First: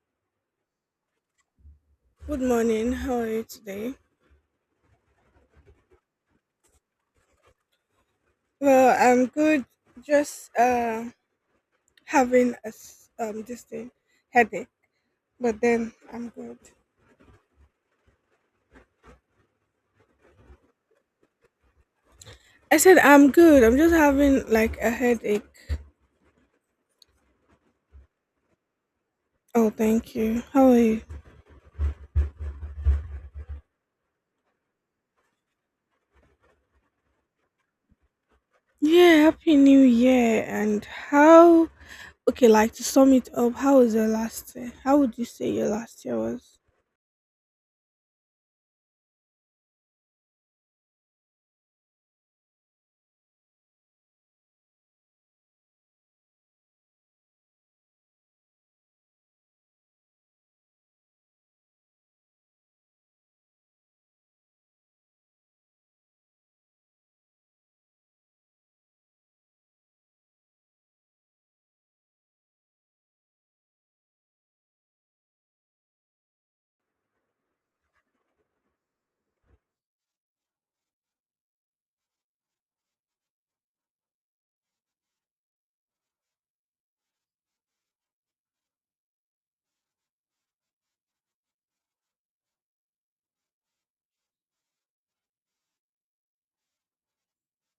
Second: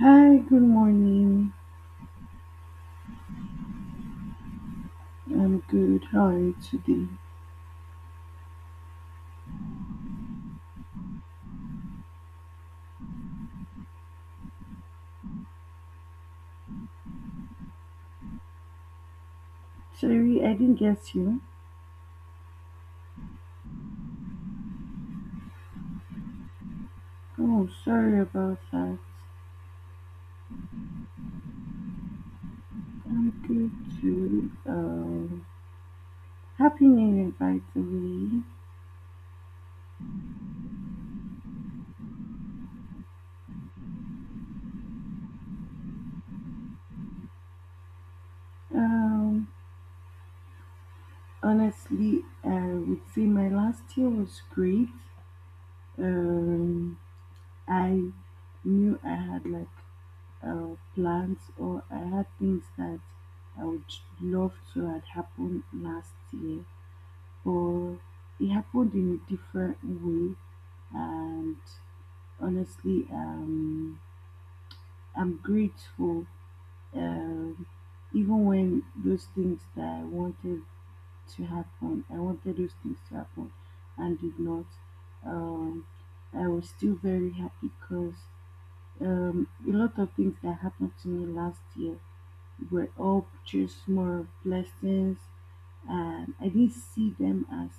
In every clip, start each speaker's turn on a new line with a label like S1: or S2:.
S1: Hi, good morning.
S2: Good morning. How are you today?
S1: I'm good. How are you today?
S2: Well, I'm good. Just having this thing headache, but then I'm good.
S1: Sorry, I didn't get you.
S2: I said I'm good. I'm just having like a headache.
S1: Oh, sorry about that.
S2: Oh, thank you. How are you?
S1: I'm good too. Happy New Year, by the way.
S2: Yeah, happy New Year. And how? Okay, like to sum it up, how was your last year? How would you say your last year was?
S1: Um, honestly, I would say my last year was great. Um, I knew I had like plans or I had things that I would love to had happened last year. But it happened in a different way, and honestly, I'm grateful. Um, even when those things that I wanted to happen, I wanted those things to happen, and did not. Um, I was still very happy because a lot of things that happened to me last year were all just more blessings, and I didn't see them as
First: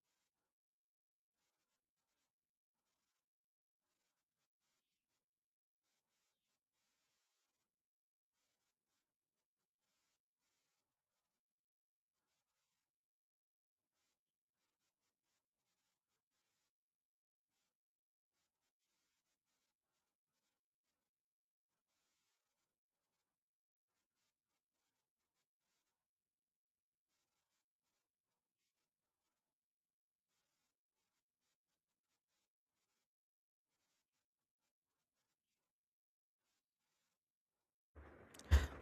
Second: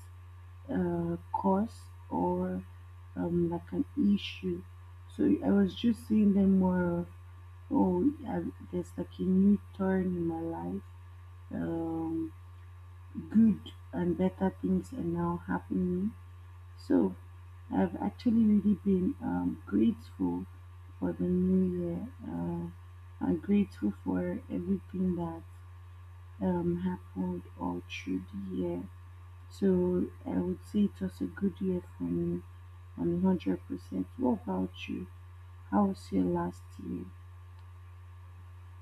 S1: cause or like an issue. So I was just seeing them more of, oh, there's like a new turn in my life. Um, good and better things are now happening. So I've actually really been grateful for the new year. I'm grateful for everything that happened all through the year. So I would say it was a good year for me. I 100%. What about you? How was your last year?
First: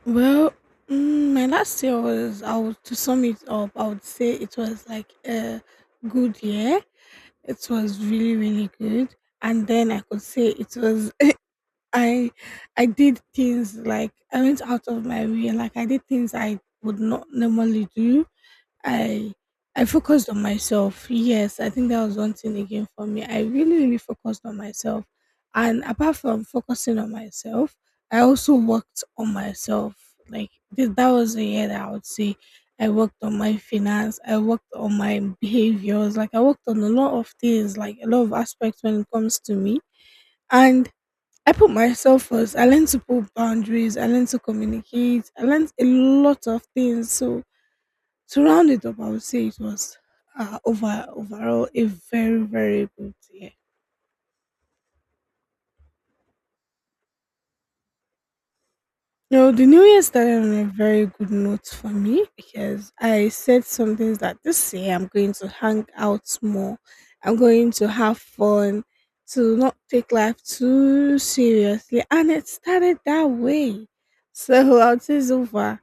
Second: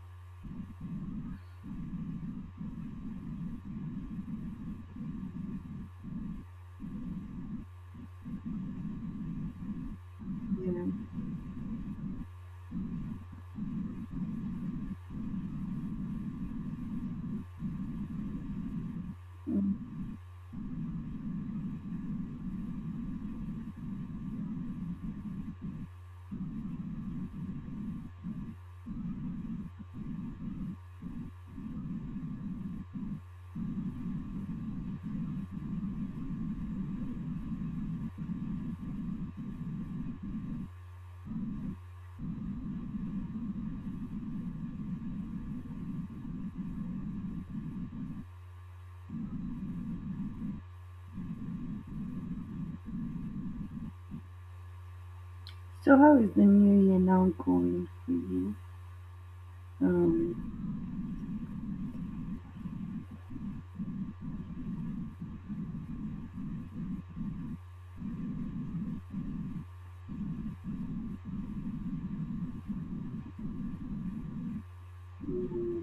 S2: Well, my last year was. I would to sum it up. I would say it was like a good year. It was really, really good. And then I could say it
S1: Um,
S2: was I I did things like I went out of my way, like I did things I would not normally do. I I
S1: um,
S2: focused on myself. Yes, I think that was one thing again for me. I really, really focused on myself. And apart from focusing on myself, I also worked on myself. Like that was a year that I would say I worked on my finance, I worked on my behaviors, like I worked on a lot of things, like a lot of aspects when it comes to me. And I put myself first. I learned to put boundaries. I learned to communicate. I learned a lot of things. So to round it up, I would say it was overall a very, very good year.
S1: so, how is the new year now going for you?
S2: You know, the new year started on a
S1: Um,
S2: very good note for me because I said some things that this year I'm going to hang out more. I'm going to have fun, to not take life too seriously, and it started that way. So I would say so far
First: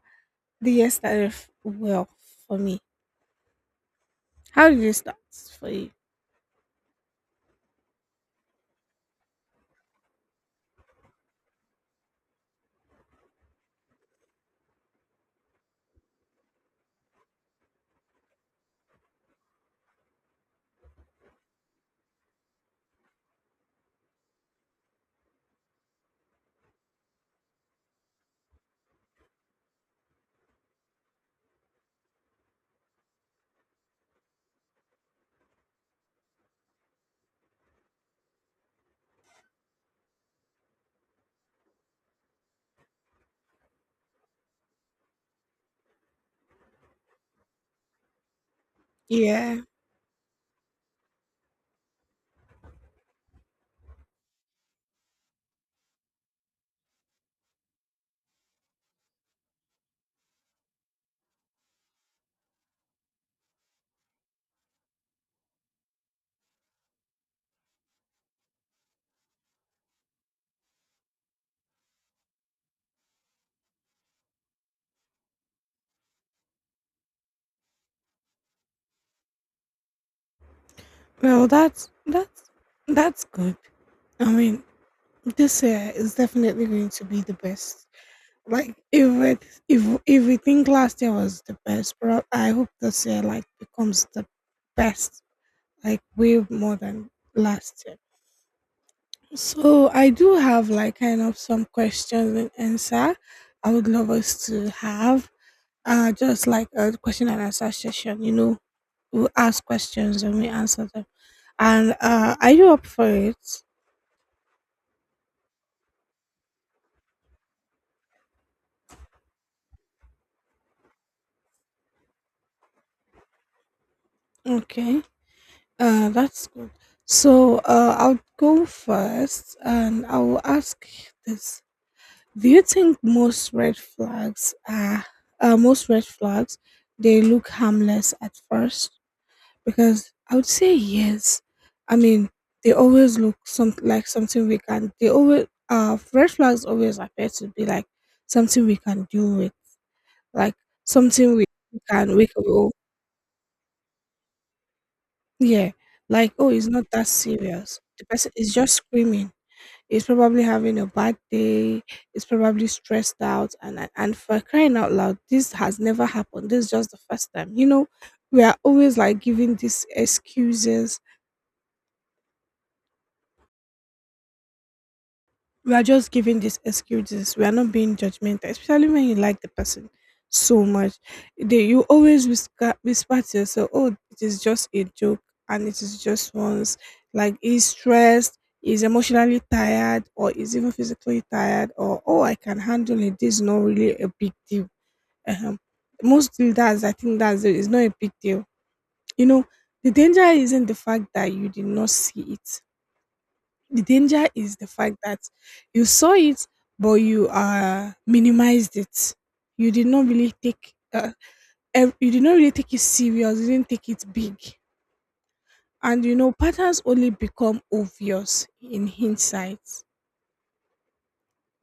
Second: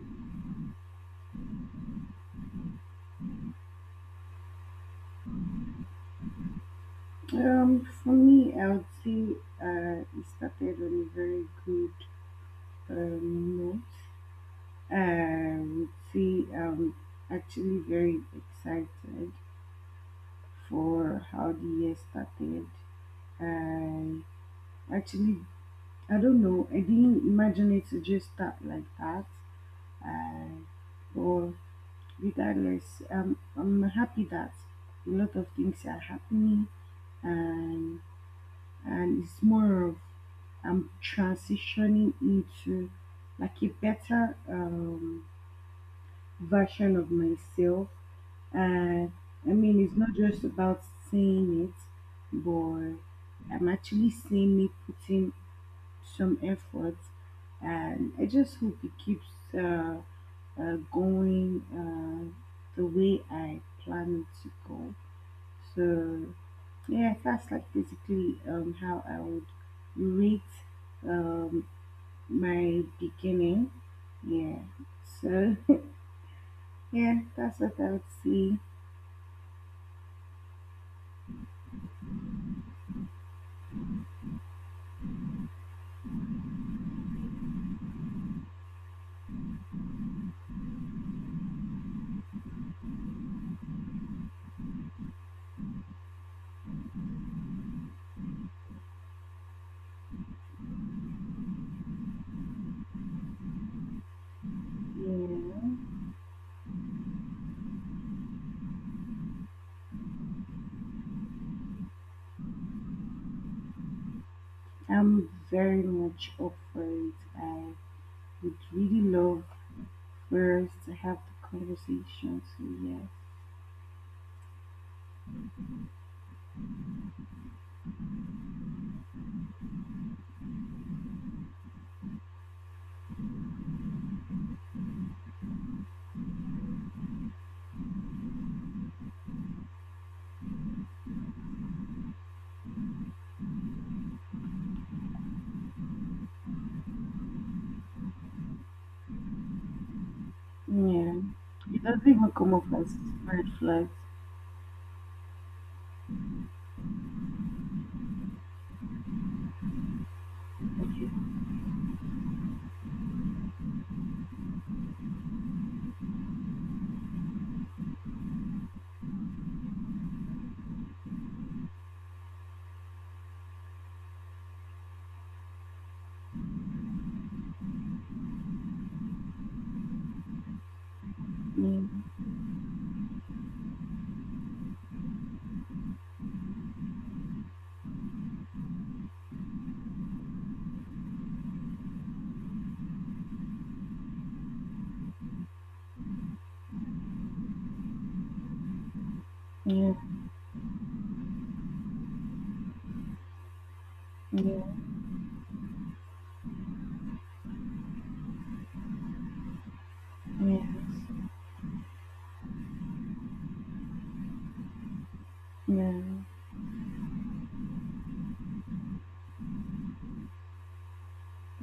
S2: the year started well for me. How did it start for you?
S1: for me, I would say it started on a very good um, note. I would say I'm actually very excited for how the year started. I actually, I don't know, I didn't imagine it to just start like that. uh, or regardless, I'm happy that a lot of things are happening, and and it's more of I'm transitioning into like a better version of myself. And I
S2: Yeah.
S1: mean, it's not just about saying it, but I'm actually seeing me putting some effort, and I just hope it keeps. Uh, going the way I plan to go. So yeah, that's like basically how I would rate um, my beginning. Yeah. So yeah, that's what I would say.
S2: Well, that's that's good. I mean, this year is definitely going to be the best. Like if it, if we think last year was the best, but I hope this year like becomes the best, like way more than last year. So I do have like kind of some questions and answer. I would love us to have
S1: Yeah,
S2: just like a question and answer session. You know, we ask questions and we answer them. And are you up for it?
S1: I'm very much up for it. I would really love for us to have the conversation. So yeah,
S2: Okay, that's good. So I'll go first and I'll ask this. Do you think most red flags are most red flags they look harmless at first? Because I would say yes. I mean, they always look some like something we can. They always red flags always appear to be like something we can deal with, like
S1: yeah.
S2: something we
S1: It doesn't
S2: can we
S1: even
S2: can
S1: come up as red flags.
S2: Yeah, like, oh, it's not that serious. The person is just screaming. He's probably having a bad
S1: Okay.
S2: day. He's probably stressed out. And for crying out loud, this has never happened. This is just the first time. You know, we are always like giving these excuses, we are just giving these excuses. We are not being judgmental, especially when you like the person so much. You
S1: Yeah.
S2: always whisper, whisper to yourself, "Oh, it is just a joke, and it is just once." Like he's stressed, he's emotionally tired, or he's even physically tired, or "Oh, I can handle it. This is not really a big deal." uh Mostly, that's I think that's it. It's not a big deal. You know, the
S1: Yeah.
S2: danger isn't the fact that you did not see it, the danger is
S1: Yeah,
S2: the fact that you saw it, but you minimized it. You did not really
S1: yes,
S2: take you did not really take it serious. You didn't take it big, and you
S1: yeah,
S2: know patterns only become obvious in hindsight.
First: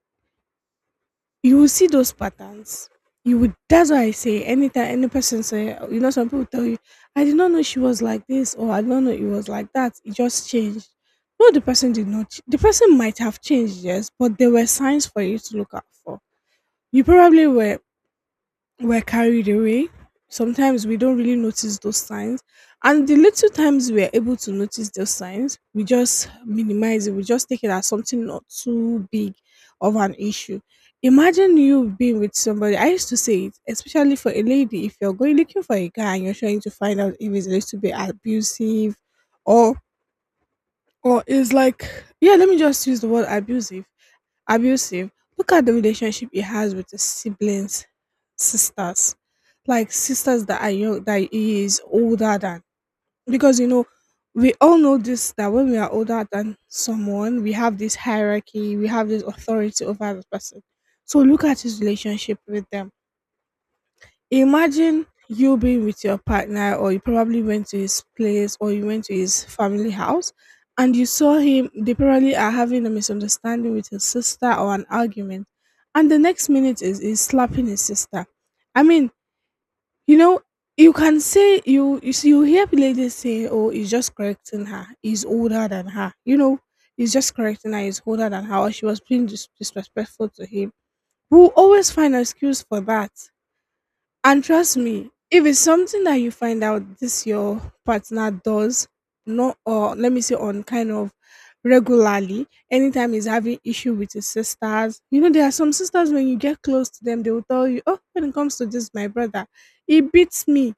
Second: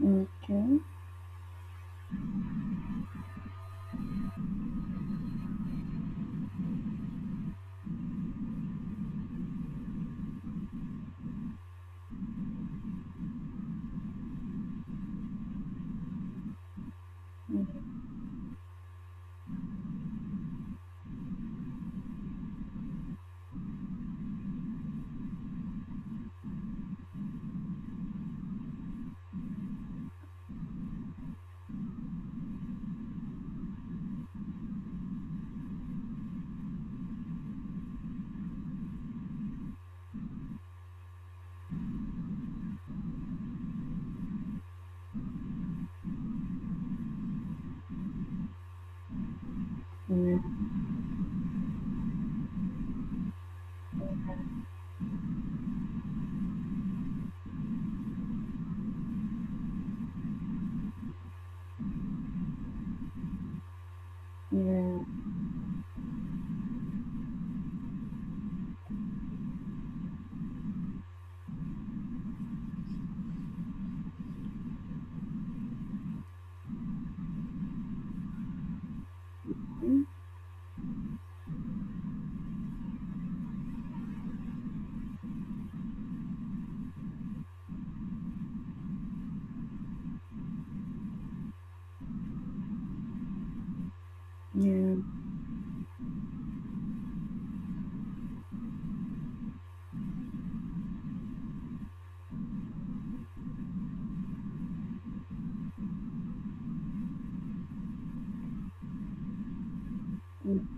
S1: okay,
S2: You will see those patterns. You would. That's why I say anytime any person say you know some people tell you I did not know she was like this or I did not know it was like that. It just changed. No, the person did not. The person might have changed, yes, but there were signs for you to look out for. You probably
S1: yeah,
S2: were carried away. Sometimes we don't really notice those signs. And the little times we are able to notice those signs, we just minimize it. We just take it as something not too big of an issue. Imagine you being with somebody. I used to say it, especially for a lady, if you're going looking for a guy and you're trying to find out if he's a little bit abusive or or is like, yeah, let me just use the word abusive. Abusive. Look at the relationship he has with his siblings, sisters, like
S1: yeah,
S2: sisters that are young, that he is older than. Because you know, we all know this that when we are older than someone, we have this hierarchy, we have this authority over the person. So look at his relationship with them.
S1: yeah,
S2: Imagine you being with your partner, or you probably went to his place, or you went to his family house, and you saw him. They probably are having a misunderstanding with his sister or an argument, and the next minute is slapping his sister. I mean, you know, you can say see, you hear ladies say, "Oh, he's just correcting her. He's older than her." You know, he's just correcting her. He's older than her, or she was being disrespectful to him. We'll always find an excuse for that, and trust
S1: yeah,
S2: me, if it's something that you find out this your partner does, not or let me say on kind of regularly, anytime he's having issue with his sisters, you know, there are some sisters when you get close to them, they will tell you, "Oh, when it comes to this, my brother, he beats me.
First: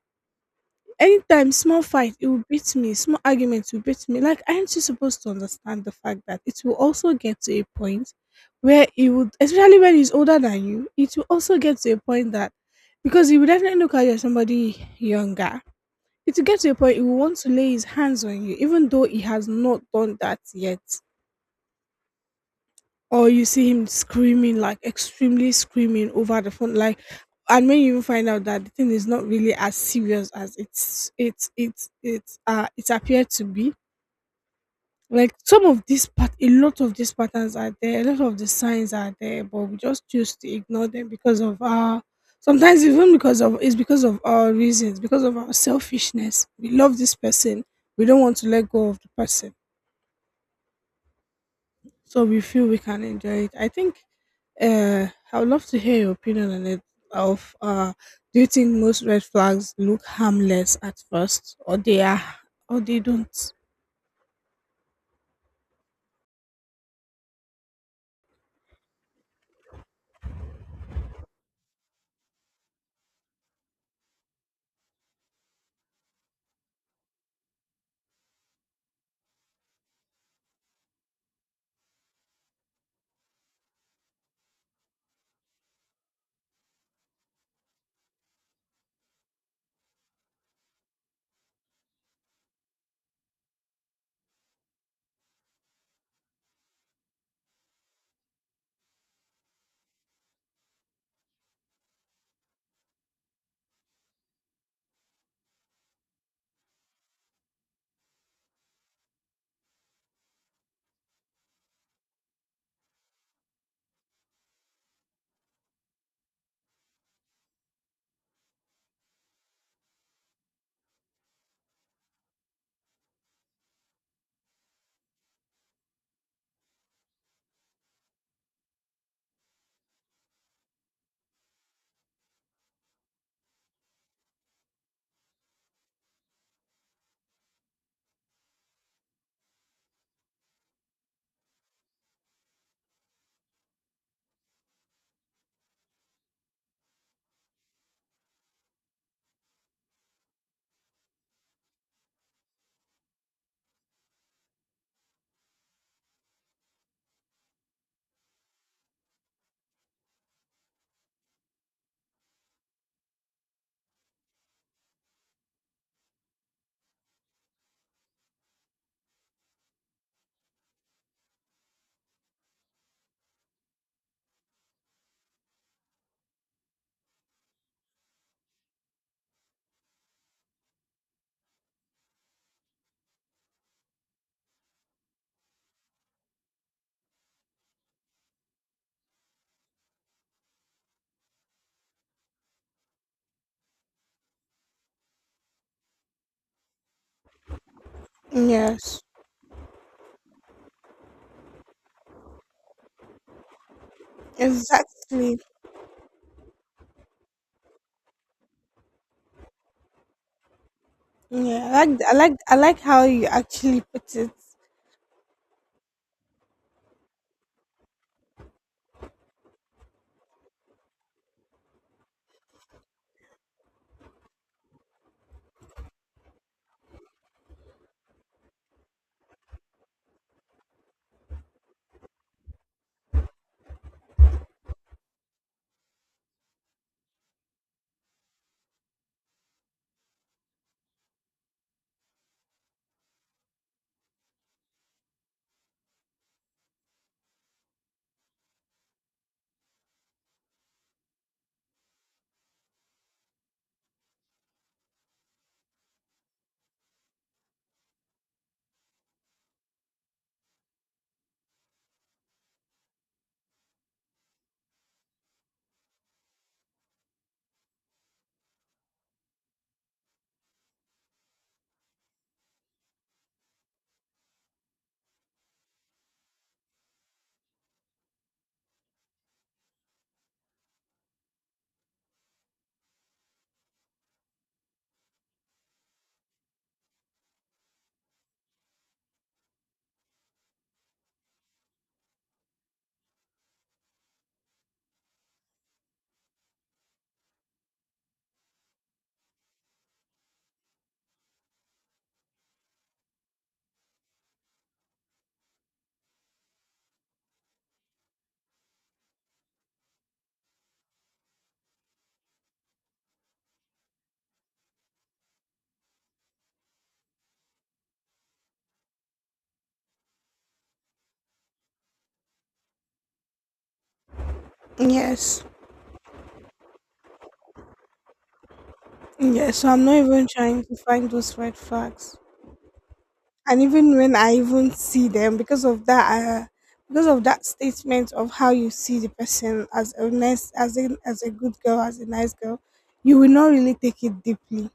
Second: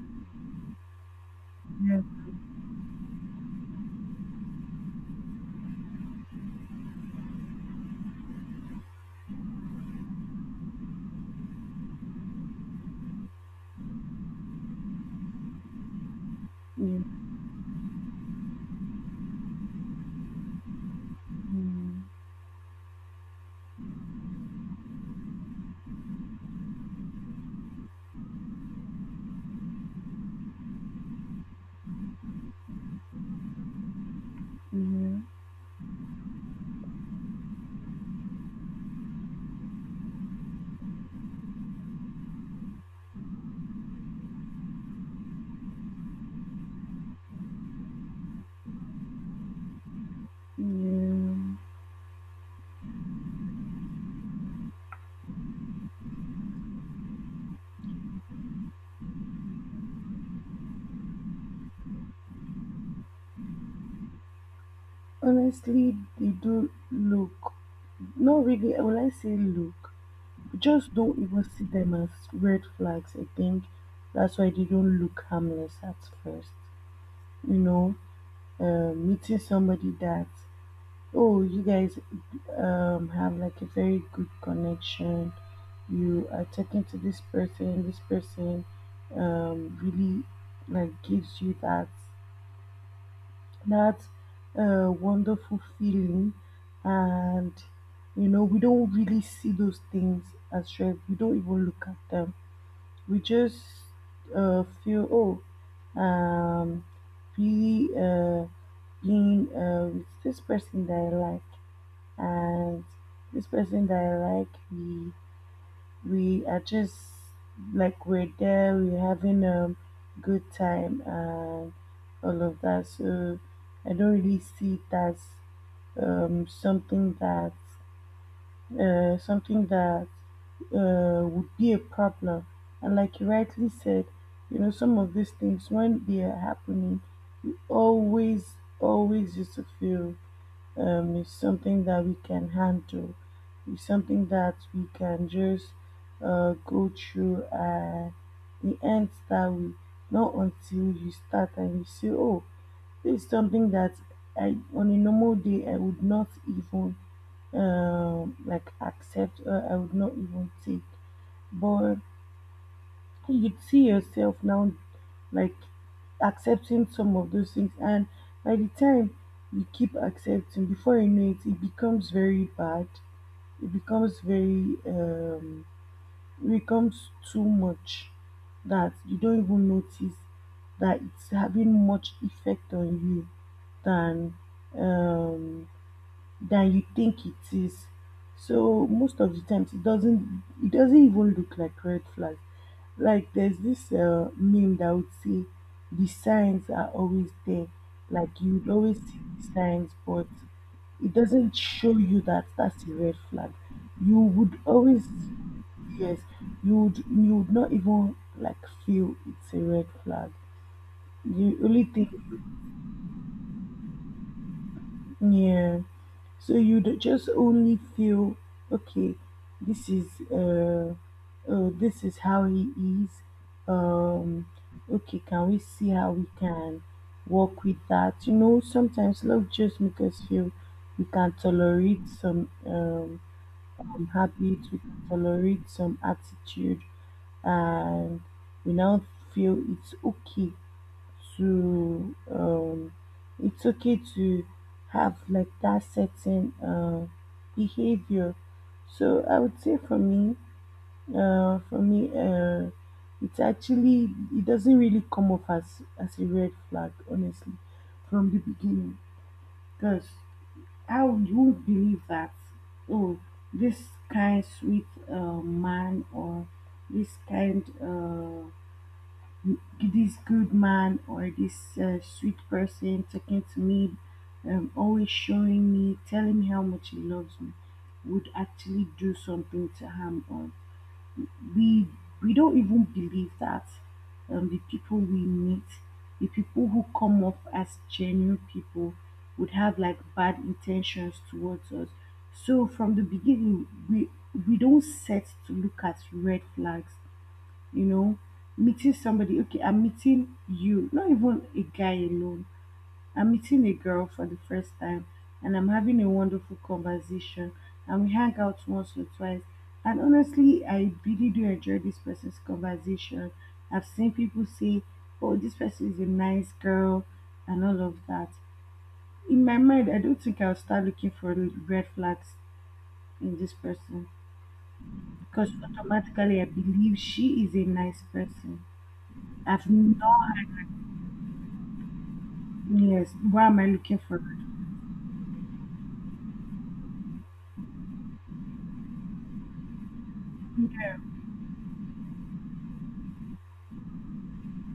S2: Anytime small
S1: yeah,
S2: fight, it will beat me. Small argument will beat me." Like, aren't you supposed to understand the fact that it will also get to a point where it would, especially when he's older than you, it will also get to a point that because he will definitely look at you as somebody younger. It will get to a point
S1: yeah,
S2: he will want to lay his hands on you, even though he has not done that yet, or you see him screaming like extremely screaming over the phone like, and when you even find out that the thing is not really as serious as it appeared to be, like some of these a lot of these patterns are there, a lot of the signs are there, but we just choose to ignore them because of our, sometimes even because of, it's because of our reasons, because of our selfishness, we love this person, we don't want to let go of the person,
S1: yeah.
S2: so we feel we can enjoy it. I think I would love to hear your opinion on it. Of do you think most red flags look harmless at first, or they are, or they don't?
S1: Honestly, they don't look, not really, when I say look, just don't even see them as red flags. I think that's why they don't look harmless at first. You know, meeting somebody that, oh, you guys have like a very good connection. You are talking to this person. This person really like gives you that that wonderful feeling, and you know we don't really see those things as red. We don't even look at them. We just feel oh, really being with this person that I like and this person that I like, we are just like we're there, we're having a good time and all of that. So I don't really see it as something that uh, something that would be a problem. And like you rightly said, you know, some of these things when they are happening, you always used to feel is something that we can handle. It's something that we can just go through. It ends that way. Not until you start and you say, "Oh, this is something that I on a normal day I would not even like accept. Or I would not even take." But you'd see yourself now like accepting some of those things, and by the time you keep accepting before you know it, it becomes very bad, it becomes very it becomes too much, that you don't even notice that it's having much effect on you than um than you think it is. So most of the times it doesn't even look like red flags. Like there's this meme that would say the signs are always there. Like you would always
S2: Yes,
S1: see the signs, but it doesn't show you that that's a red flag. You would always,
S2: exactly.
S1: yes, you would not even like feel it's a red flag. The
S2: Yeah, I
S1: only
S2: like
S1: thing.
S2: I like I like how you actually put it.
S1: Yeah. So you'd just only feel, okay, this is uh, this is how he is. Um, okay, can we see how we can work with that? You know, sometimes love just make us feel we can tolerate some habits, we can tolerate some attitude, and we now feel to um it's okay to have like that certain behavior. So I would say for me, uh, for me, uh, it's actually it doesn't really come off as a red flag, honestly, from the beginning. Because how you would believe that, oh, this kind sweet man or this kind. This good man or this sweet person talking to me, always showing me, telling me how much he loves me, would actually do something to harm us. We we don't even believe that the people we meet, the people who come off as genuine people, would have like bad intentions towards us. So from the beginning, we don't set to look at red flags. You know, meeting somebody, okay, I'm meeting you, not even a guy alone, I'm meeting a girl for the first time, and I'm having a wonderful conversation, and we hang out once or twice, and honestly I really do enjoy this person's conversation. I've seen people say, oh, this person is a nice girl, and all of that. In my mind, I don't think I'll start looking for red flags in this person,
S2: Yes,
S1: because automatically I believe she is a nice person.
S2: yes.
S1: I've
S2: So I'm not even
S1: not
S2: trying to find those red flags.
S1: Yes, what am
S2: And
S1: I
S2: even
S1: looking
S2: when
S1: for?
S2: I even see them because of that statement of how you see the person as a nice, as a,
S1: Yeah,
S2: as a good girl, as a nice girl, you will not really take it deeply.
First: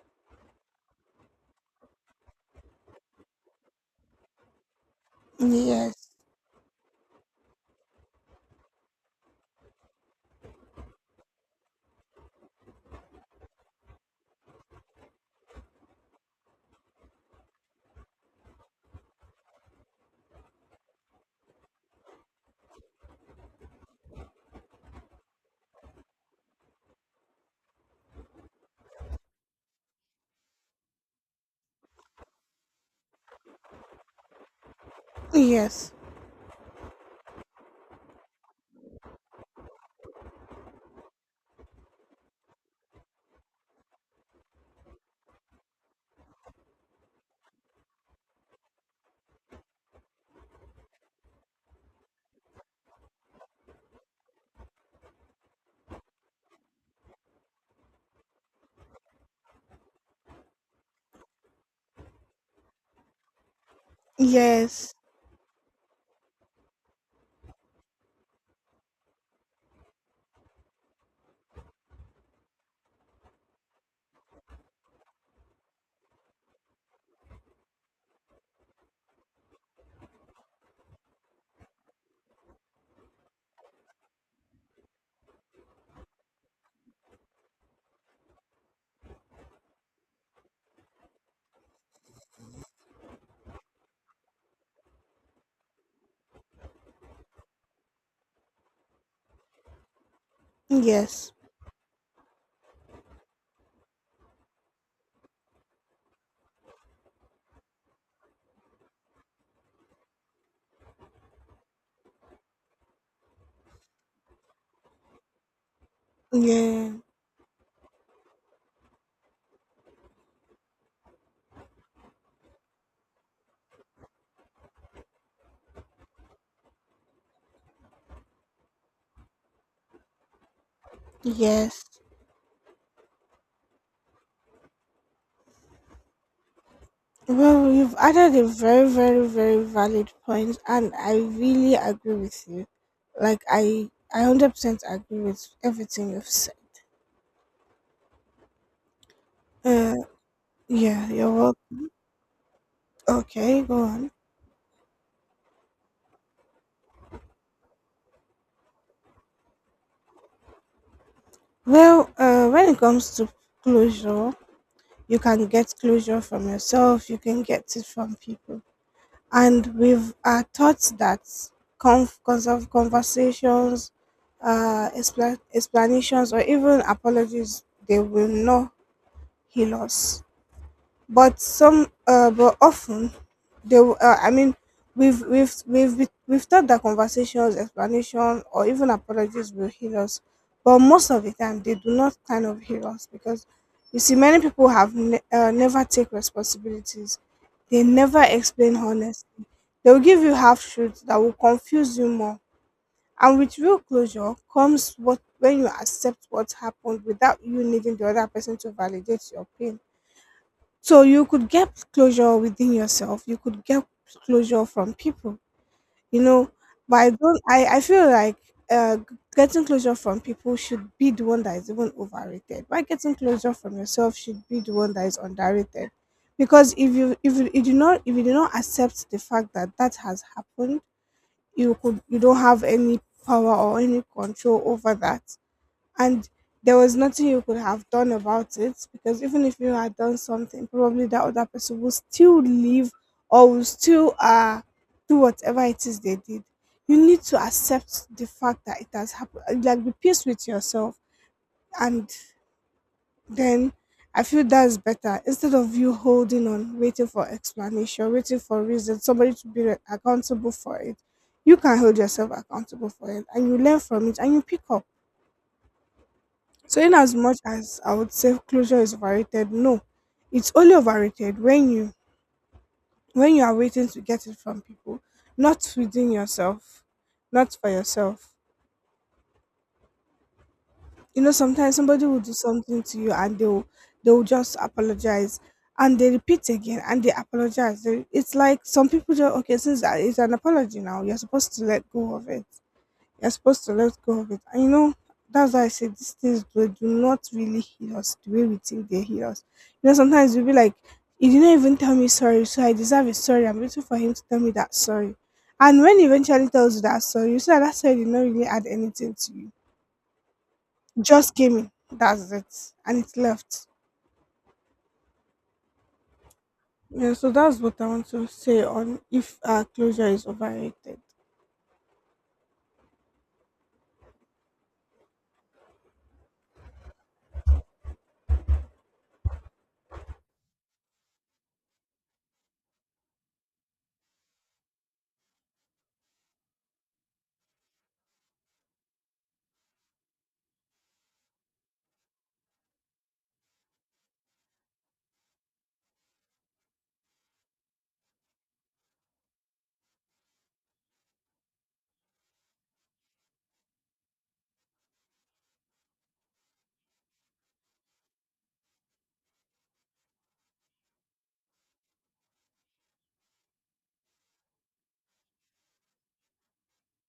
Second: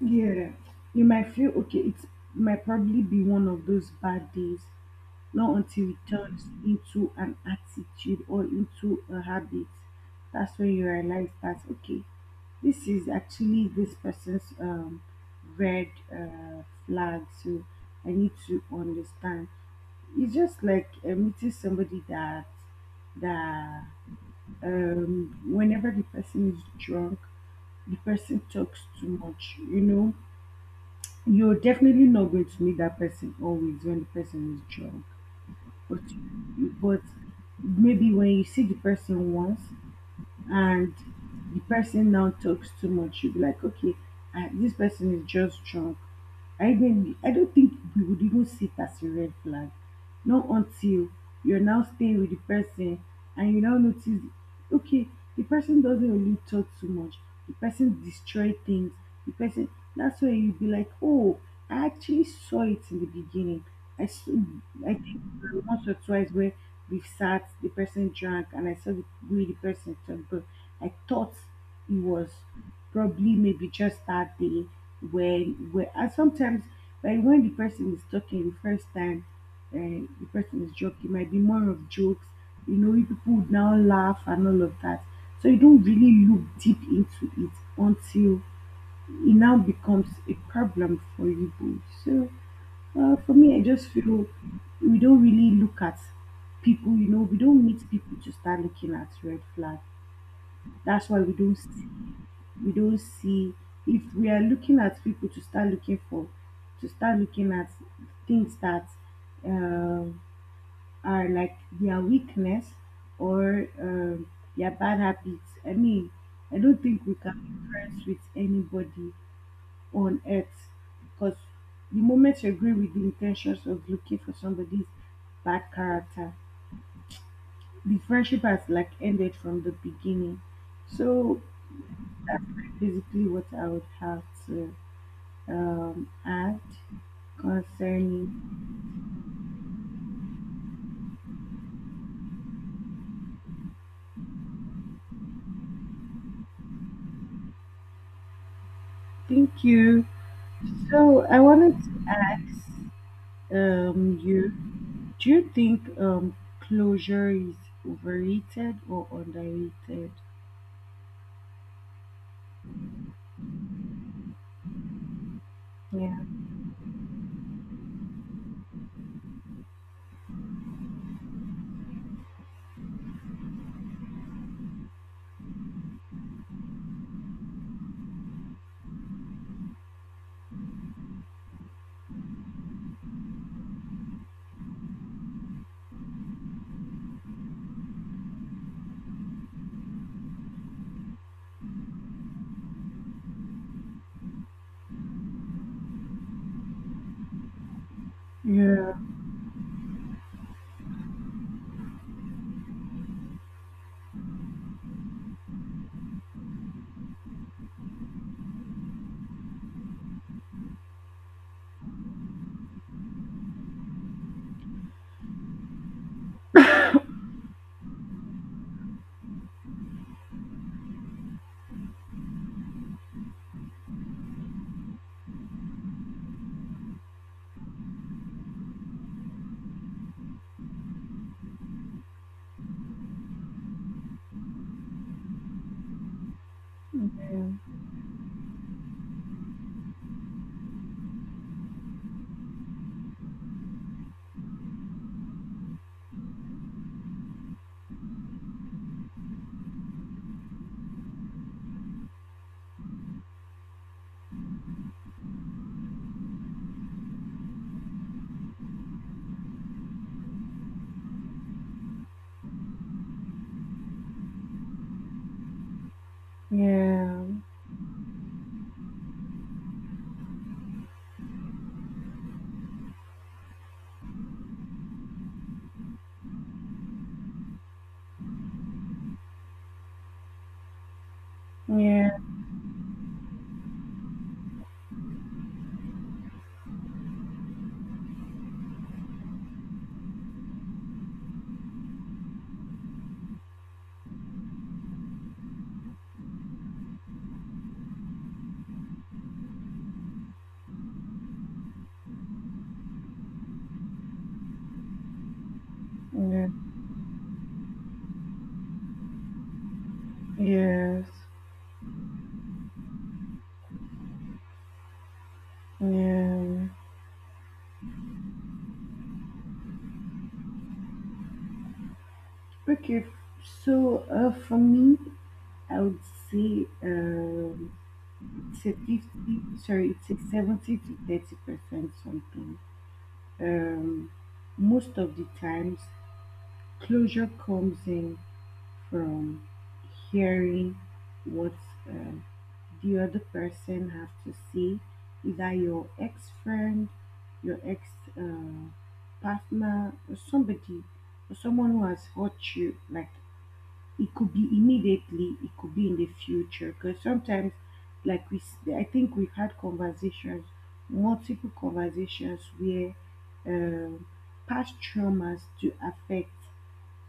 S1: yeah. You might feel okay, it might probably be one of those bad days, not until it
S2: Yes.
S1: turns into an attitude or into a habit. That's when you realize that, okay, this is actually this person's red flag, so I need to understand. It's just like meeting somebody that that whenever the person is drunk, the person talks too much. You know, you're definitely not going to meet that person always when the person is drunk.
S2: Yes.
S1: But but maybe when you see the person once and the person now talks too much, you'll be like, okay, this person is just drunk. I don't think we would even see it as a red flag, not until you're now staying with the person and you now notice, okay, the person doesn't really talk too much, the person destroy things, the person. That's where you would be like, oh, I actually saw it in the beginning. I saw,
S2: Yes.
S1: I think, once or twice where we've sat, the person drank, and I saw the way the person talked, but I thought it was probably maybe just that day when, where, and sometimes like when the person is talking the first time, the person is joking, might be more of jokes. You know, you people would now laugh and all of that. So you don't really look deep into it until it now becomes a problem for Igbo. So for me, I just feel we don't really look at people. You know, we don't meet people to start looking at red flag. That's why
S2: Yes.
S1: we don't see if we are looking at people to start looking for to start looking at things that uh, are like their weakness or their bad habits. I mean, I don't
S2: Yeah.
S1: think we can be friends with anybody on earth, because the moment you agree with the intentions of looking for somebody's bad character, the friendship has like ended from the beginning. So
S2: Yes.
S1: that's basically what I would have to add
S2: Well, you've
S1: concerning.
S2: added a very, very, very valid point and I really agree with you. like i I 100% agree with everything you've said.
S1: Thank
S2: uh
S1: you.
S2: yeah,
S1: So
S2: you're
S1: I wanted
S2: welcome.
S1: to ask
S2: Okay, go on.
S1: you, do you think closure is overrated or underrated?
S2: Well, when it comes to closure, you can get
S1: Yeah.
S2: closure from yourself, you can get it from people. And we've are taught that conf- cons- of conversations, explanations, or even apologies, they will not heal us, but some but often they w- I mean we've we've thought that conversations, explanation or even apologies will heal us, but most of the time they do not kind of heal us because you see many people have never take responsibilities, they never explain
S1: Yeah.
S2: honestly, they will give you half truths that will confuse you more. And with real closure comes what when you accept what happened without you needing the other person to validate your pain. So you could get closure within yourself. You could get closure from people, you know. But I don't. I feel like uh, getting closure from people should be the one that is even overrated. Why getting closure from yourself should be the one that is underrated, because if you do not accept the fact that that has happened, you don't have any power or any control over that, and there was nothing you could
S1: Yeah.
S2: have done about it because even if you had done something, probably that other person will still leave or will still do whatever it is they did. You need to accept the fact that it has happened, like be peace with yourself, and then, I feel that's better instead of you holding on waiting for explanation, waiting for reason, somebody to be accountable for it. You can hold yourself accountable for it and you learn from it and you pick up. So in as
S1: Yeah.
S2: much as I would say closure is overrated, no, it's only overrated when you, when you are waiting to get it from people, not within yourself, not for yourself. You know, sometimes somebody
S1: Yeah,
S2: will do something to you and they'll just apologize, and they repeat again and they apologize. It's like some people just, okay, since that it's an apology now, you're supposed to let go of it. You're supposed to let go of it. And you know, that's why I say these things do, do not really heal us the way we think they heal us. You know, sometimes you'll be like, he didn't even tell me sorry, so I deserve a sorry. I'm waiting for him to tell me that sorry. And when he
S1: yeah,
S2: eventually tells you that sorry, you see that that sorry did not really add anything to you.
S1: yes,
S2: Just came in. That's it. And it left.
S1: yeah.
S2: Yeah, so that's what I want to say on if closure is overrated.
S1: Okay, so for me, I would say it's a 50, sorry, it's a 70 to 30% something. Um, most of the times, closure comes in from hearing what um, the other person have to say, either your ex-friend, your ex-partner, or somebody, or someone who has hurt you. Like it could be immediately, it could be in the future. Because sometimes, like I think we've had conversations, multiple conversations where um, past traumas do affect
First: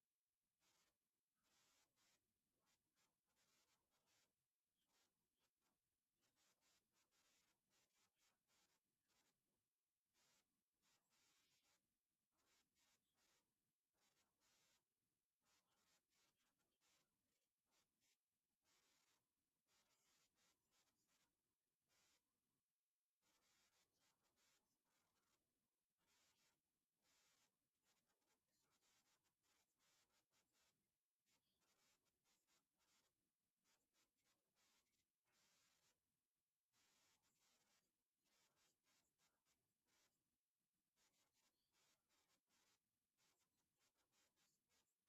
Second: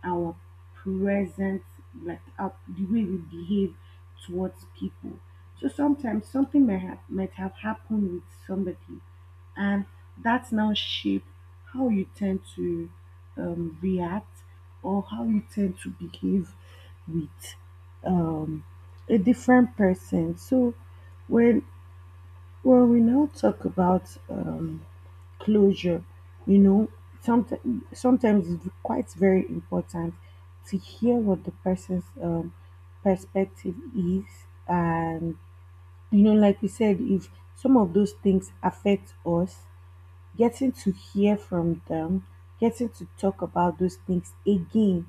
S1: our presence, like up the way we behave towards people. So sometimes something may have might have happened with somebody, and that's now shape how you tend to react or how you tend to behave with um, a different person. So when when we now talk about closure, you know, sometimes, it's quite very important to hear what the person's perspective is. And, you know, like you said, if some of those things affect us, getting to hear from them, getting to talk about those things again,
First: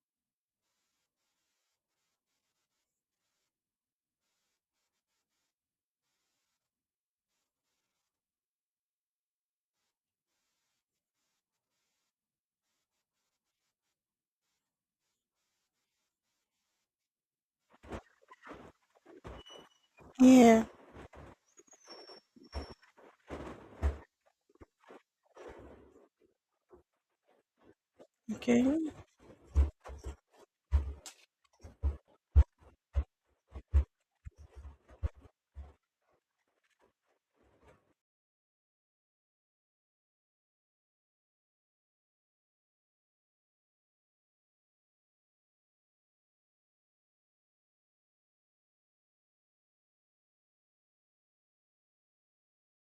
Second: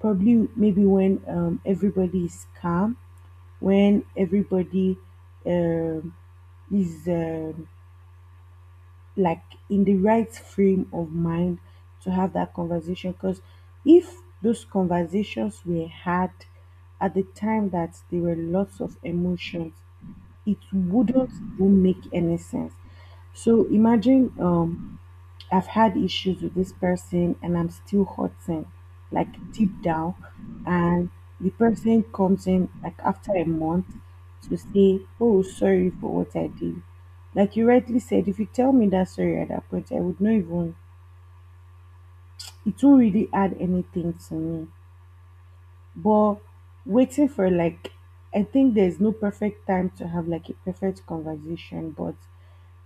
S1: probably maybe when everybody is calm, when everybody um, is um, like in the right frame of mind to have that conversation. Because if those conversations were had at the time that there were lots of emotions, it
S2: Yeah.
S1: wouldn't even make any sense. So imagine, I've had issues with this person and I'm still hurting,
S2: Okay.
S1: like deep down. And the person comes in like after a month to say, "Oh, sorry for what I did." Like you rightly said, if you tell me that sorry at that point, I would not even it won't really add anything to me. But waiting for, like, I think there's no perfect time to have like a perfect conversation, but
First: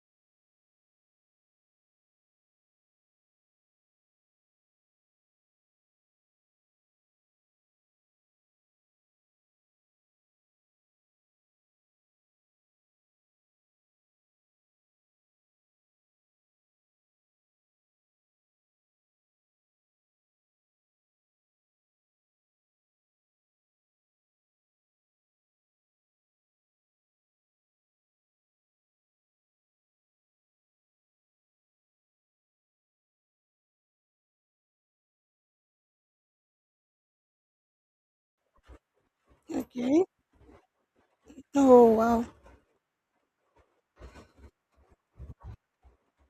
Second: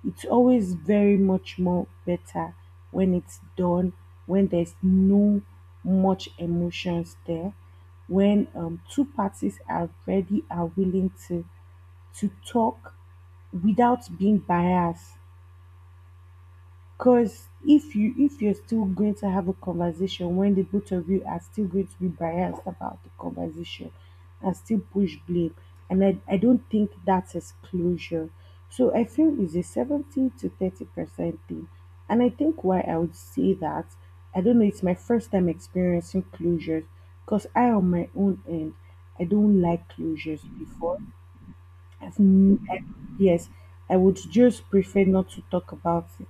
S1: it's always very much more better when it's done, when there's no much emotions there, when two parties are ready, are willing to talk without being biased. Because if you're still going to have a conversation when the both of you are still going to be biased about the conversation and still push blame, and I don't think that's exclusion. So I feel it's a 70 to 30% thing. And I think why I would say that, I don't know, it's my first time experiencing closures because I, on my own end, I don't like
S2: Okay.
S1: closures before.
S2: Oh,
S1: I've,
S2: wow.
S1: n- I- yes, I would just prefer not to talk about it,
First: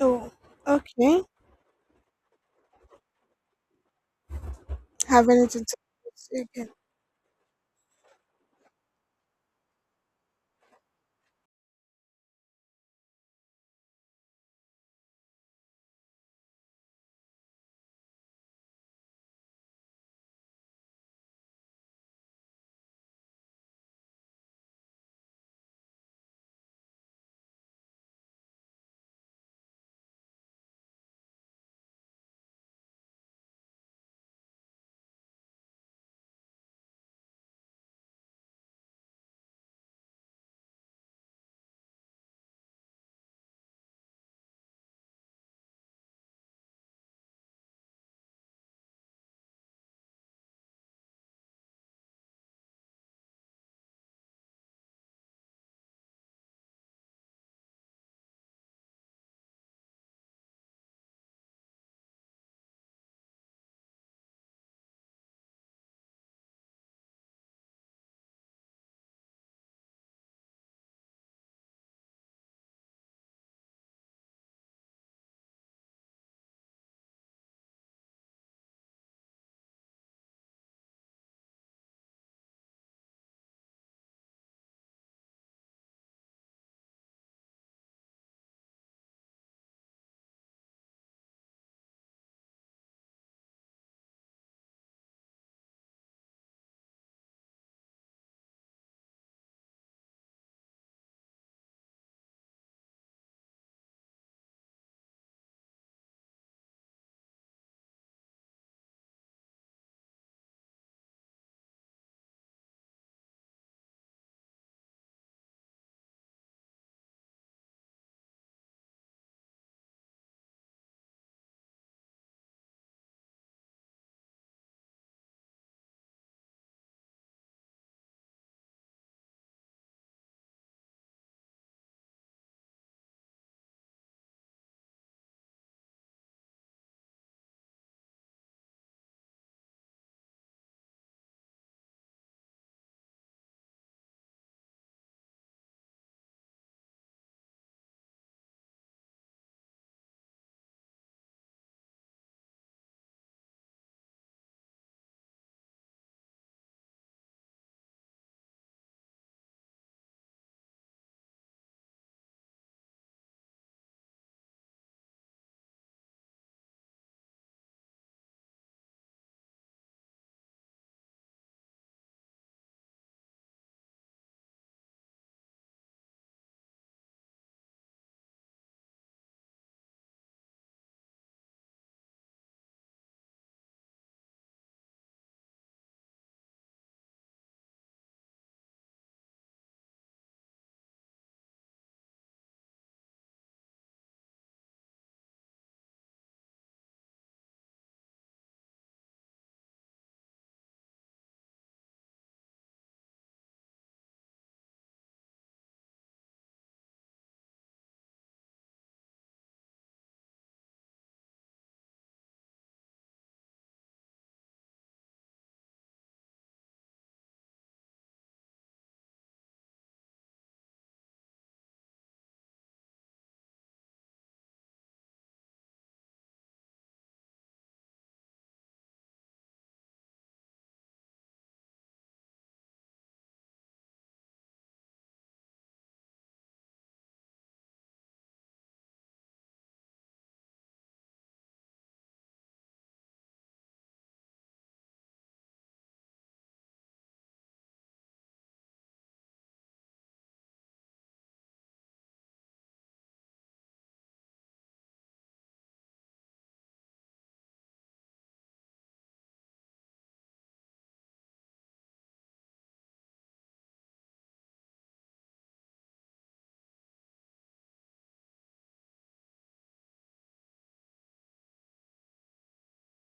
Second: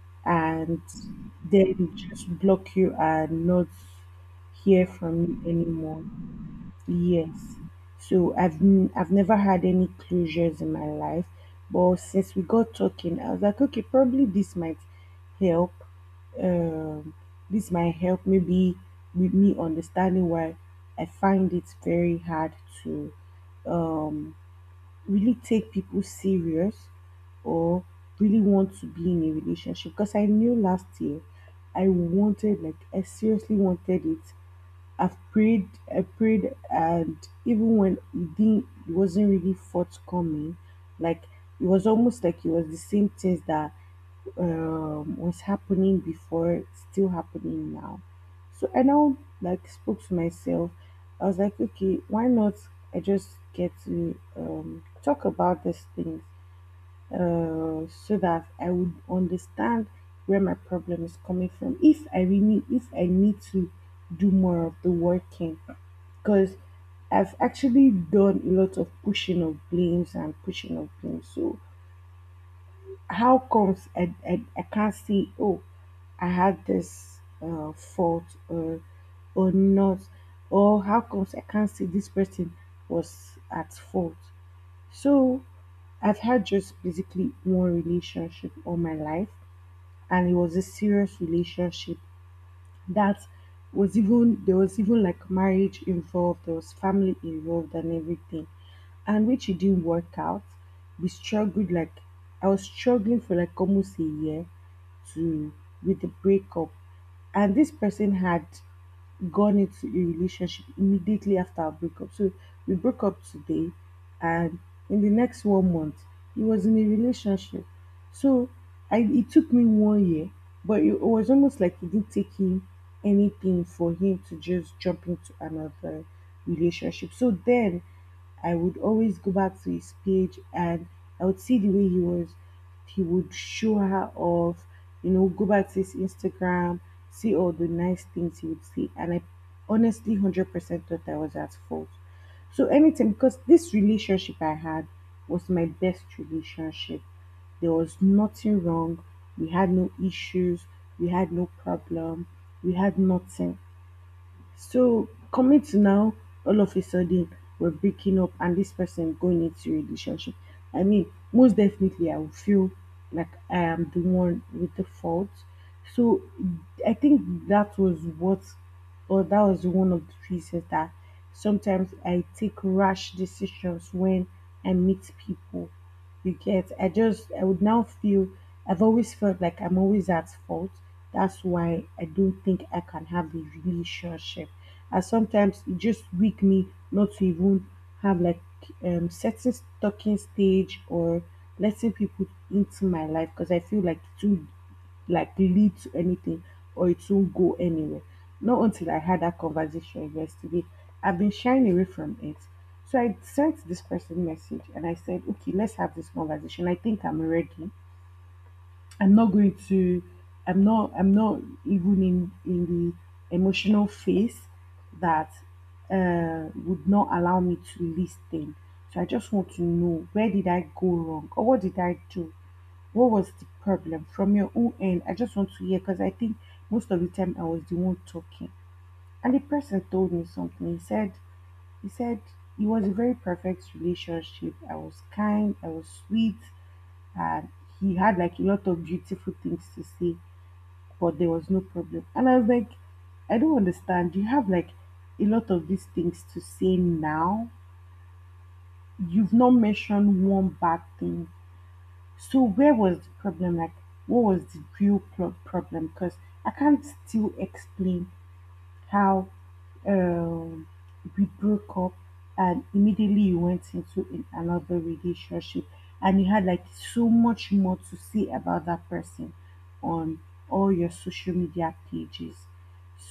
S2: Oh.
S1: and
S2: Okay.
S1: they just block you and not hear from
S2: Have
S1: you
S2: anything to
S1: anymore.
S2: say again.
S1: Yes. So I've never had any closures in my life, but since we got talking, I was like, okay, probably this might help. Um, this might help maybe with me understanding why I find it very hard to um really take people serious, or really want to be in a relationship. Because I knew last year I wanted, like, I seriously wanted it. I've prayed, I prayed, and even when it didn't, it wasn't really forthcoming. Like, it was almost like it was the same things that was happening before it's still happening now. So I now, like, spoke to myself. I was like, okay, why not? I just get to talk about these things, so that I would understand where my problem is coming from. If I really, if I need to do more of the working. Because I've actually done a lot of pushing of blames and pushing of blames. So how comes I can't see, oh, I had this fault or not, or how comes I can't see this person was at fault. So I've had just basically one relationship all my life, and it was a serious relationship that was even there was even like marriage involved, there was family involved and everything. And which it didn't work out. We struggled, like, I was struggling for like almost a year to, with the breakup. And this person had gone into a relationship immediately after our breakup. So we broke up today, and in the next 1 month, he was in a relationship. So I, it took me 1 year, but it was almost like it didn't take him anything for him to just jump into another relationship. So then I would always go back to his page, and I would see the way he was, he would show her off, you know, go back to his Instagram, see all the nice things he would see. And I honestly 100% thought I was at fault. So anytime, because this relationship I had was my best relationship. There was nothing wrong. We had no issues. We had no problem. We had nothing. So coming to now, all of a sudden we're breaking up and this person going into a relationship. I mean, most definitely I will feel like I am the one with the fault. So I think that was what, or that was one of the reasons that sometimes I take rash decisions when I meet people. You get? I just, I would now feel, I've always felt like I'm always at fault. That's why I don't think I can have a relationship. And sometimes it just weak me not to even have, like, setting talking stage, or letting people into my life, because I feel like too, like, lead to anything or it won't go anywhere. Not until I had that conversation yesterday. I've been shying away from it. So I sent this person message and I said, okay, let's have this conversation. I think I'm ready. I'm not going to I'm not even in the emotional phase that would not allow me to listen. So I just want to know, where did I go wrong, or what did I do, what was the problem from your own end? I just want to hear, because I think most of the time I was the one talking. And the person told me something. He said it was a very perfect relationship. I was kind, I was sweet, and he had like a lot of beautiful things to say, but there was no problem. And I was like, I don't understand. You have like a lot of these things to say now. You've not mentioned one bad thing. So where was the problem? Like, what was the real problem? Because I can't still explain how, um, we broke up and immediately you went into in another relationship, and you had like so much more to say about that person on all your social media pages.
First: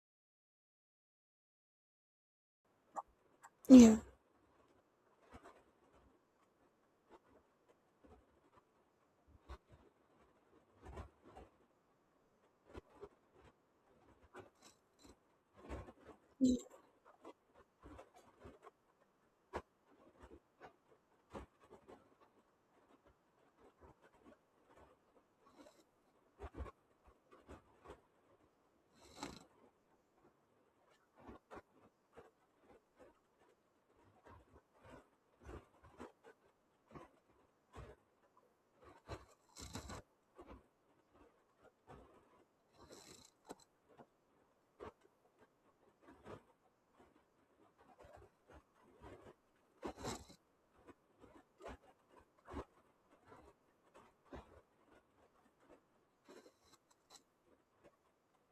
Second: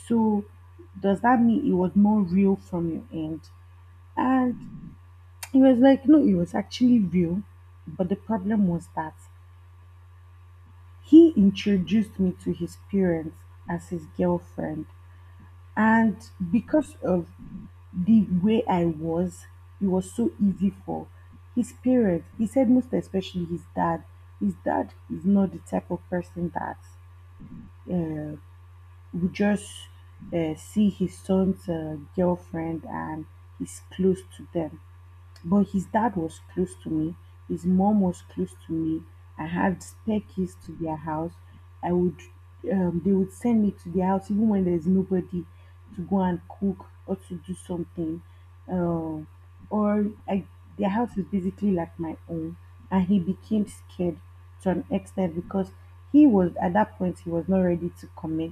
S1: So does that mean it was more real from your end?
S2: Yeah.
S1: And it was like, no, it was actually real, but the problem was that he introduced me to his parents as his girlfriend. And
S2: y-
S1: because of the way I was, it was so easy for his parents. He said, most especially his dad. His dad is not the type of person that uh, would just see his son's girlfriend and is close to them. But his dad was close to me, his mom was close to me. I had spare keys to their house. I would, they would send me to their house even when there's nobody, to go and cook or to do something. Um, or I, their house is basically like my own, and he became scared to an extent because he was at that point he was not ready to commit.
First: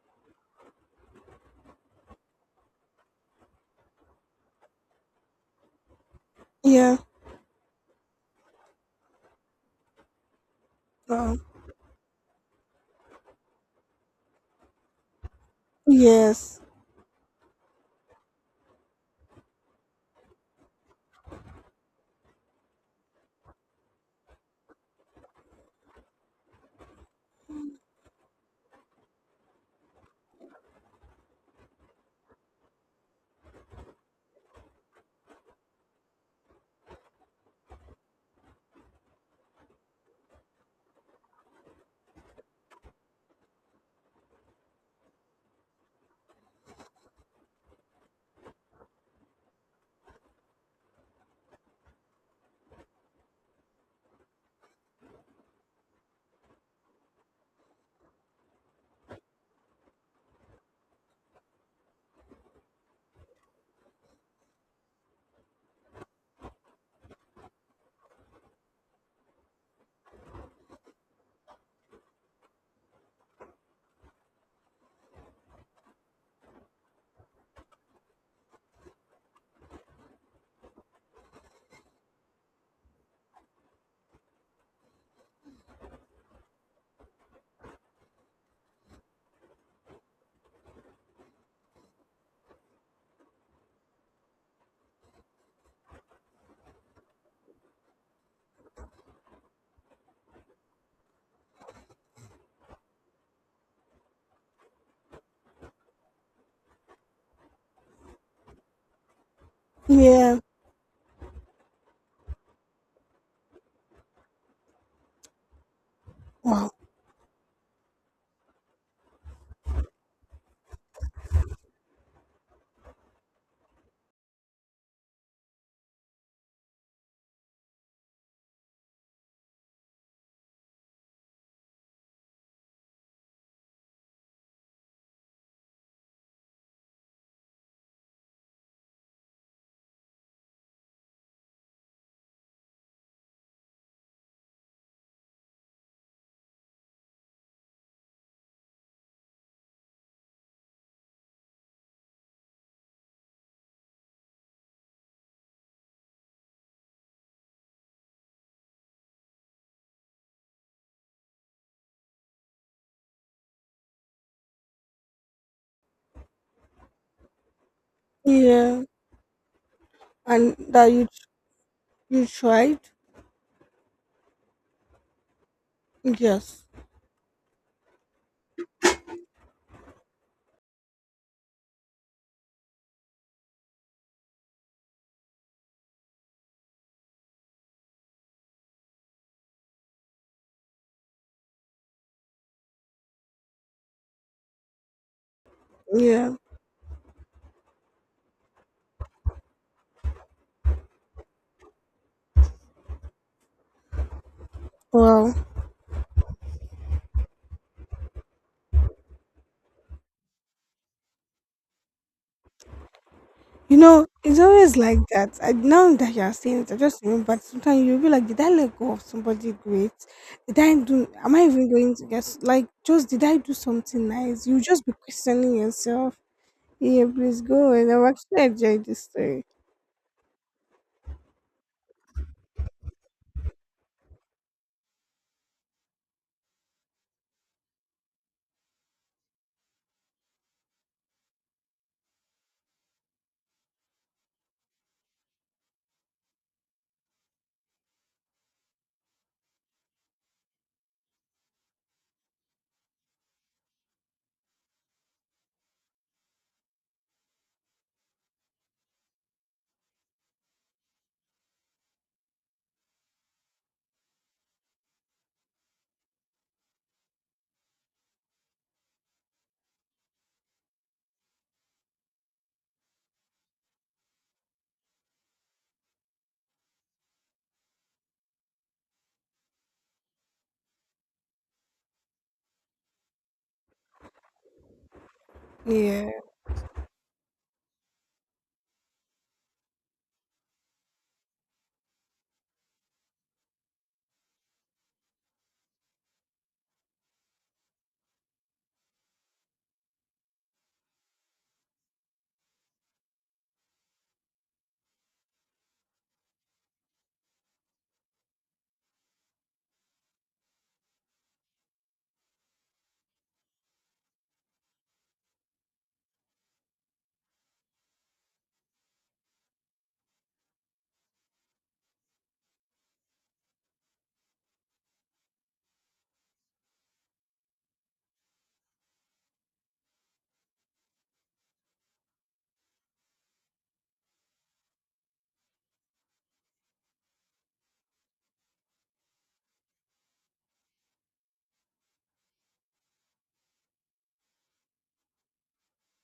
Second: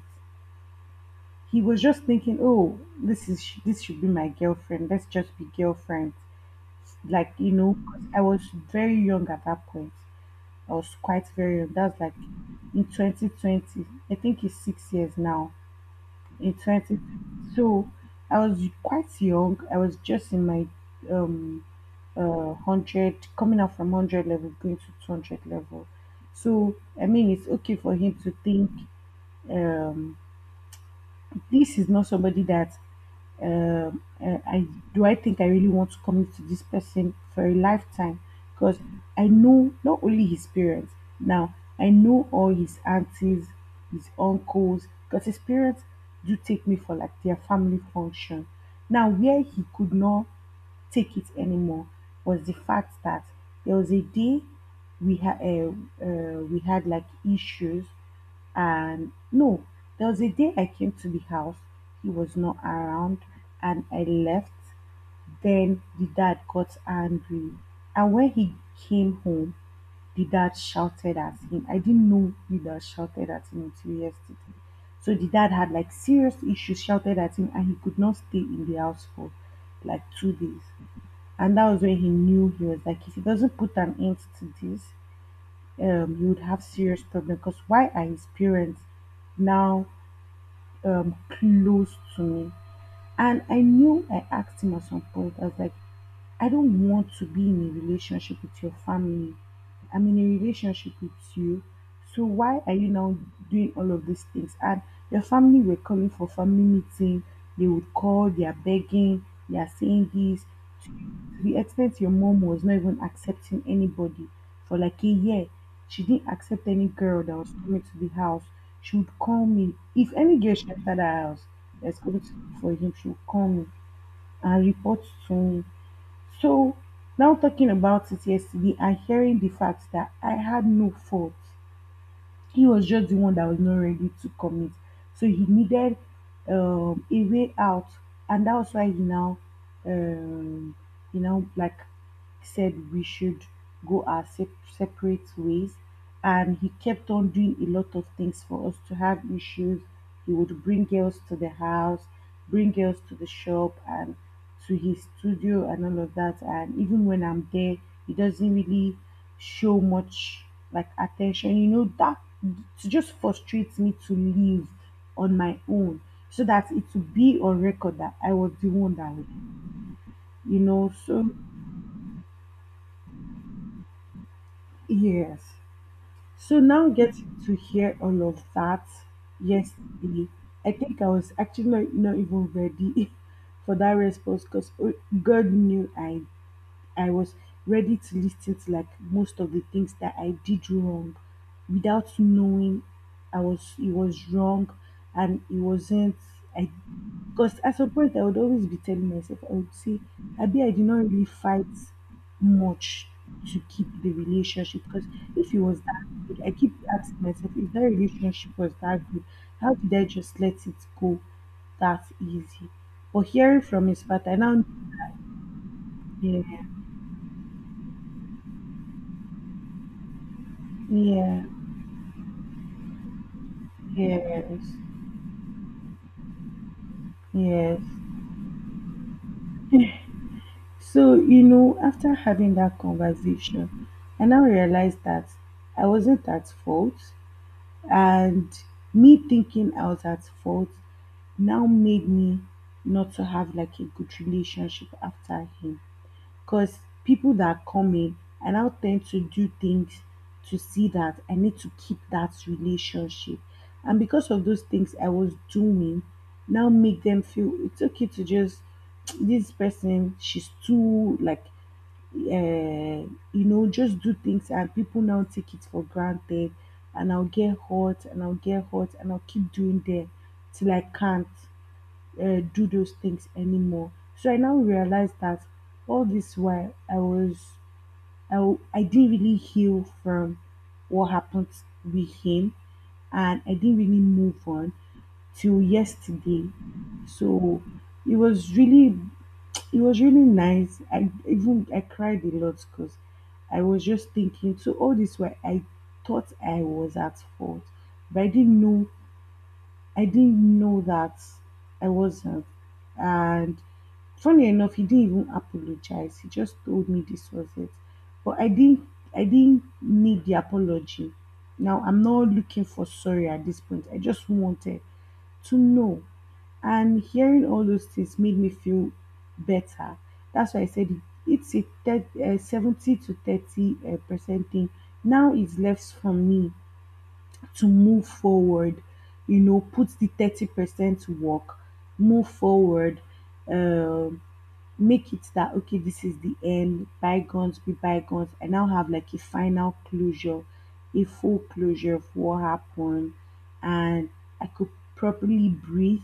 S1: He was just thinking, "Oh, this is, this should be my girlfriend. Let's just be girlfriends."
S2: Yeah.
S1: Like, you know, 'cause I was very young at that point. I was quite
S2: Wow.
S1: very young. That's like in 2020. I think it's 6 years now. In
S2: Yes.
S1: 20, so I was quite young. I was just in my um hundred, coming out from hundred level, going to 200 level. So I mean, it's okay for him to think, um this is not somebody that uh, I do, I think I really want to commit to this person for a lifetime. Because I know not only his parents, now I know all his aunties, his uncles, because his parents do take me for like their family function. Now where he could not take it anymore was the fact that there was a day we had uh, we had like issues, and, no, there was a day I came to the house, he was not around, and I left. Then the dad got angry. And when he came home, the dad shouted at him. I didn't know the dad shouted at him until yesterday. So the dad had like serious issues, shouted at him, and he could not stay in the house for like 2 days. And that was when he knew, he was like, if he doesn't put an end to this, you would have serious problem. Because why are his parents now close to me? And I knew, I asked him at some point, I was like, I don't want to be in a relationship with your family. I'm in a relationship with you. So why are you now doing all of these things? And your family were calling for family meeting. They would call, they are begging, they are saying
S2: Yeah.
S1: this. To the extent your mom was not even accepting anybody for like a year. She didn't accept
S2: Wow.
S1: any girl that was coming to the house. She would call me. If any girl she entered her house that's coming to look for him, she would call me and report to me. So now talking about it yesterday, and hearing the fact that I had no fault. He was just the one that was not ready to commit. So he needed a way out, and that was why he now um, you know like said we should go our sep- separate ways. And he kept on doing a lot of things for us to have issues. He would bring girls to the house, bring girls to the shop and to his studio and all of that. And even when I'm there, he doesn't really show much like attention, you know, that it just frustrates me to live on my own, so that it would be on record that I was the
S2: Yeah.
S1: one that,
S2: And that you
S1: so,
S2: you tried?
S1: yes. So
S2: Yes.
S1: now getting to hear all of that yesterday, I think I was actually not even ready for that response because God knew I was ready to listen. It, like, most of the things that I did wrong without knowing I was, it was wrong, and it wasn't.
S2: Yeah.
S1: I, because at some point I would always be telling myself, I would say, Abi, I did not really fight much to keep the relationship. Because
S2: Well,
S1: if it was that good, I keep asking myself, if that relationship was that good, how did I just let it go that easy? But hearing
S2: you
S1: from his
S2: know,
S1: part, I
S2: it's
S1: now,
S2: always like that. I, now that you are
S1: yeah,
S2: saying it, I just remember sometimes you'll be like, did I let go of somebody great? Did I do am I
S1: yeah,
S2: even going to guess like, just did I do something nice?
S1: yes,
S2: You just be questioning yourself. Yeah, please go
S1: yes.
S2: and I'm actually enjoying this story.
S1: So, you know, after having that conversation, I now realized that I wasn't at fault. And me thinking I was at fault now made me not to have like a good relationship after him, because people that come in, I now tend to do things to see that I need to keep that relationship. And because of those things I was doing, now make them feel it's okay to just this person, she's too like, you know, just do things, and people now take it for granted. And I'll get hot, and I'll get hot, and I'll keep doing them till I can't do those things anymore. So I now realize that all this while I was, I didn't really heal from what happened with him, and I didn't really move on till
S2: Yeah.
S1: yesterday. So it was really, it was really nice. I even, I cried a lot because I was just thinking, so all this while, I thought I was at fault, but I didn't know. I didn't know that I wasn't. And funny enough, he didn't even apologize. He just told me this was it. But I didn't. I didn't need the apology. Now I'm not looking for sorry at this point. I just wanted to know. And hearing all those things made me feel better. That's why I said it's a 70 to 30 percent thing. Now it's left for me to move forward, you know, put the 30% to work, move forward, um, make it that okay, this is the end, bygones be bygones. I now have like a final closure, a full closure of what happened, and I could properly breathe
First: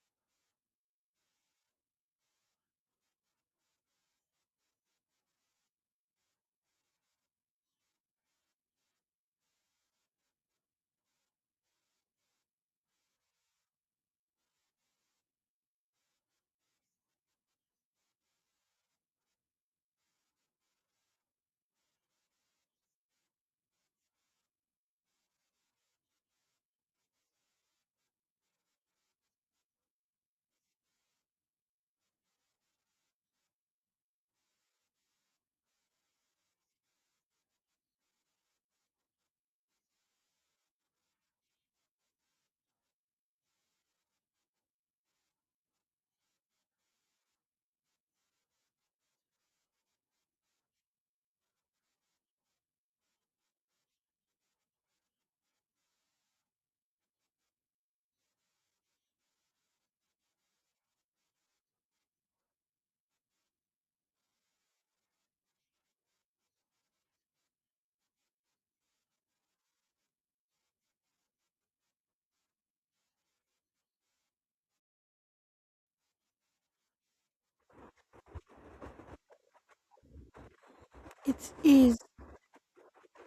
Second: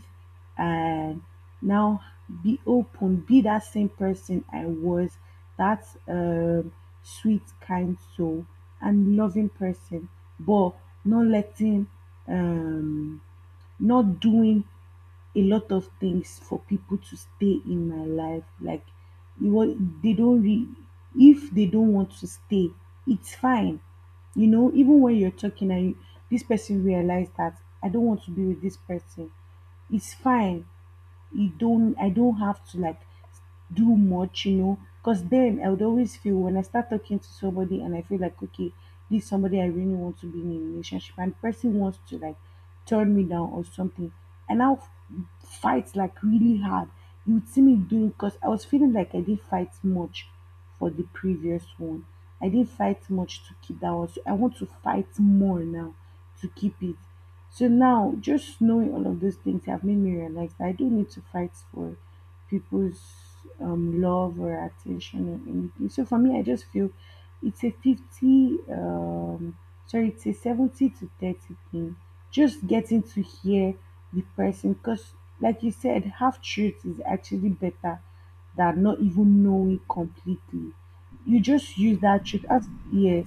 S1: and now be open, be that same person I was, that sweet, kind soul and loving person, but not letting, um not doing a lot of things for people to stay in my life. Like, you want, they don't re if they don't want to stay, it's fine. You know, even when you're talking and you, this person realized that I don't want to be with this person, it's fine. You don't, I don't have to, like, do much, you know, because then I would always feel when I start talking to somebody and I feel like, okay, this is somebody I really want to be in a relationship, and the person wants to, like, turn me down or something. And fight like really hard. You would see me doing, because I was feeling like I didn't fight much for the previous one. I didn't fight much to keep that one. So I want to fight more now to keep it. So now, just knowing all of those things have made me realize that I don't need to fight for people's love or attention or anything. So for me, I just feel it's a 50, um, sorry, it's a 70 to 30 thing. Just getting to hear the person, because, like you said, half truth is actually better than not even knowing completely. You
S2: It
S1: just
S2: is.
S1: use that truth as, yes,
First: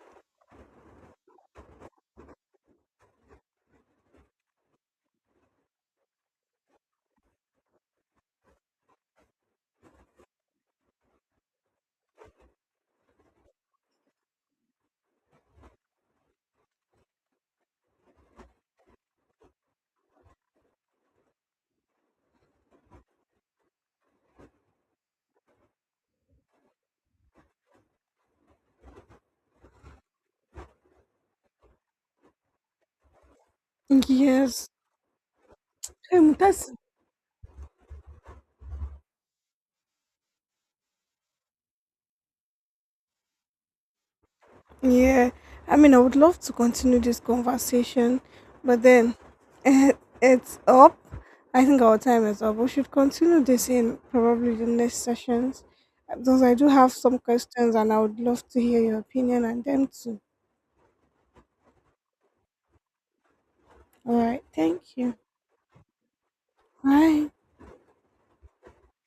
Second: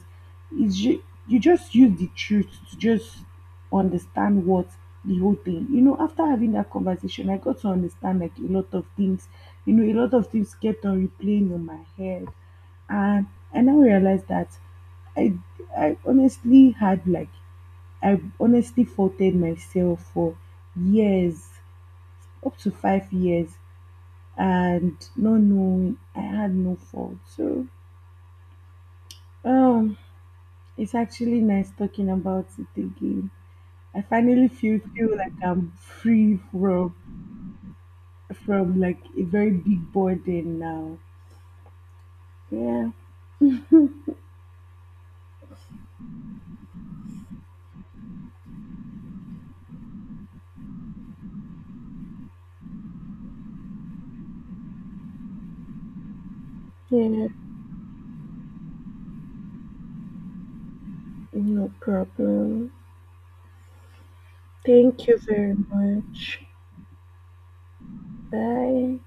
S1: it's you, you just use the truth to just understand what the whole thing. You know, after having that conversation, I got to understand like a lot of things. You know, a lot of things kept on replaying in my head, and I now realized that I I honestly had, like, I honestly faulted myself for years, up to 5 years, and not knowing I had no fault. So um, it's actually nice talking about it again. I finally
S2: Yes,
S1: feel like I'm free
S2: that's
S1: from like a very big burden now. Yeah,
S2: yeah. I mean, I would love to continue this conversation, but then eh, it's up. I think our time is up. We should continue this in probably the next sessions because I do have some
S1: yeah,
S2: questions and I would love to hear your opinion on them too.
S1: no problem.
S2: All right, thank
S1: Thank
S2: you.
S1: you very much.
S2: Bye.
S1: Bye.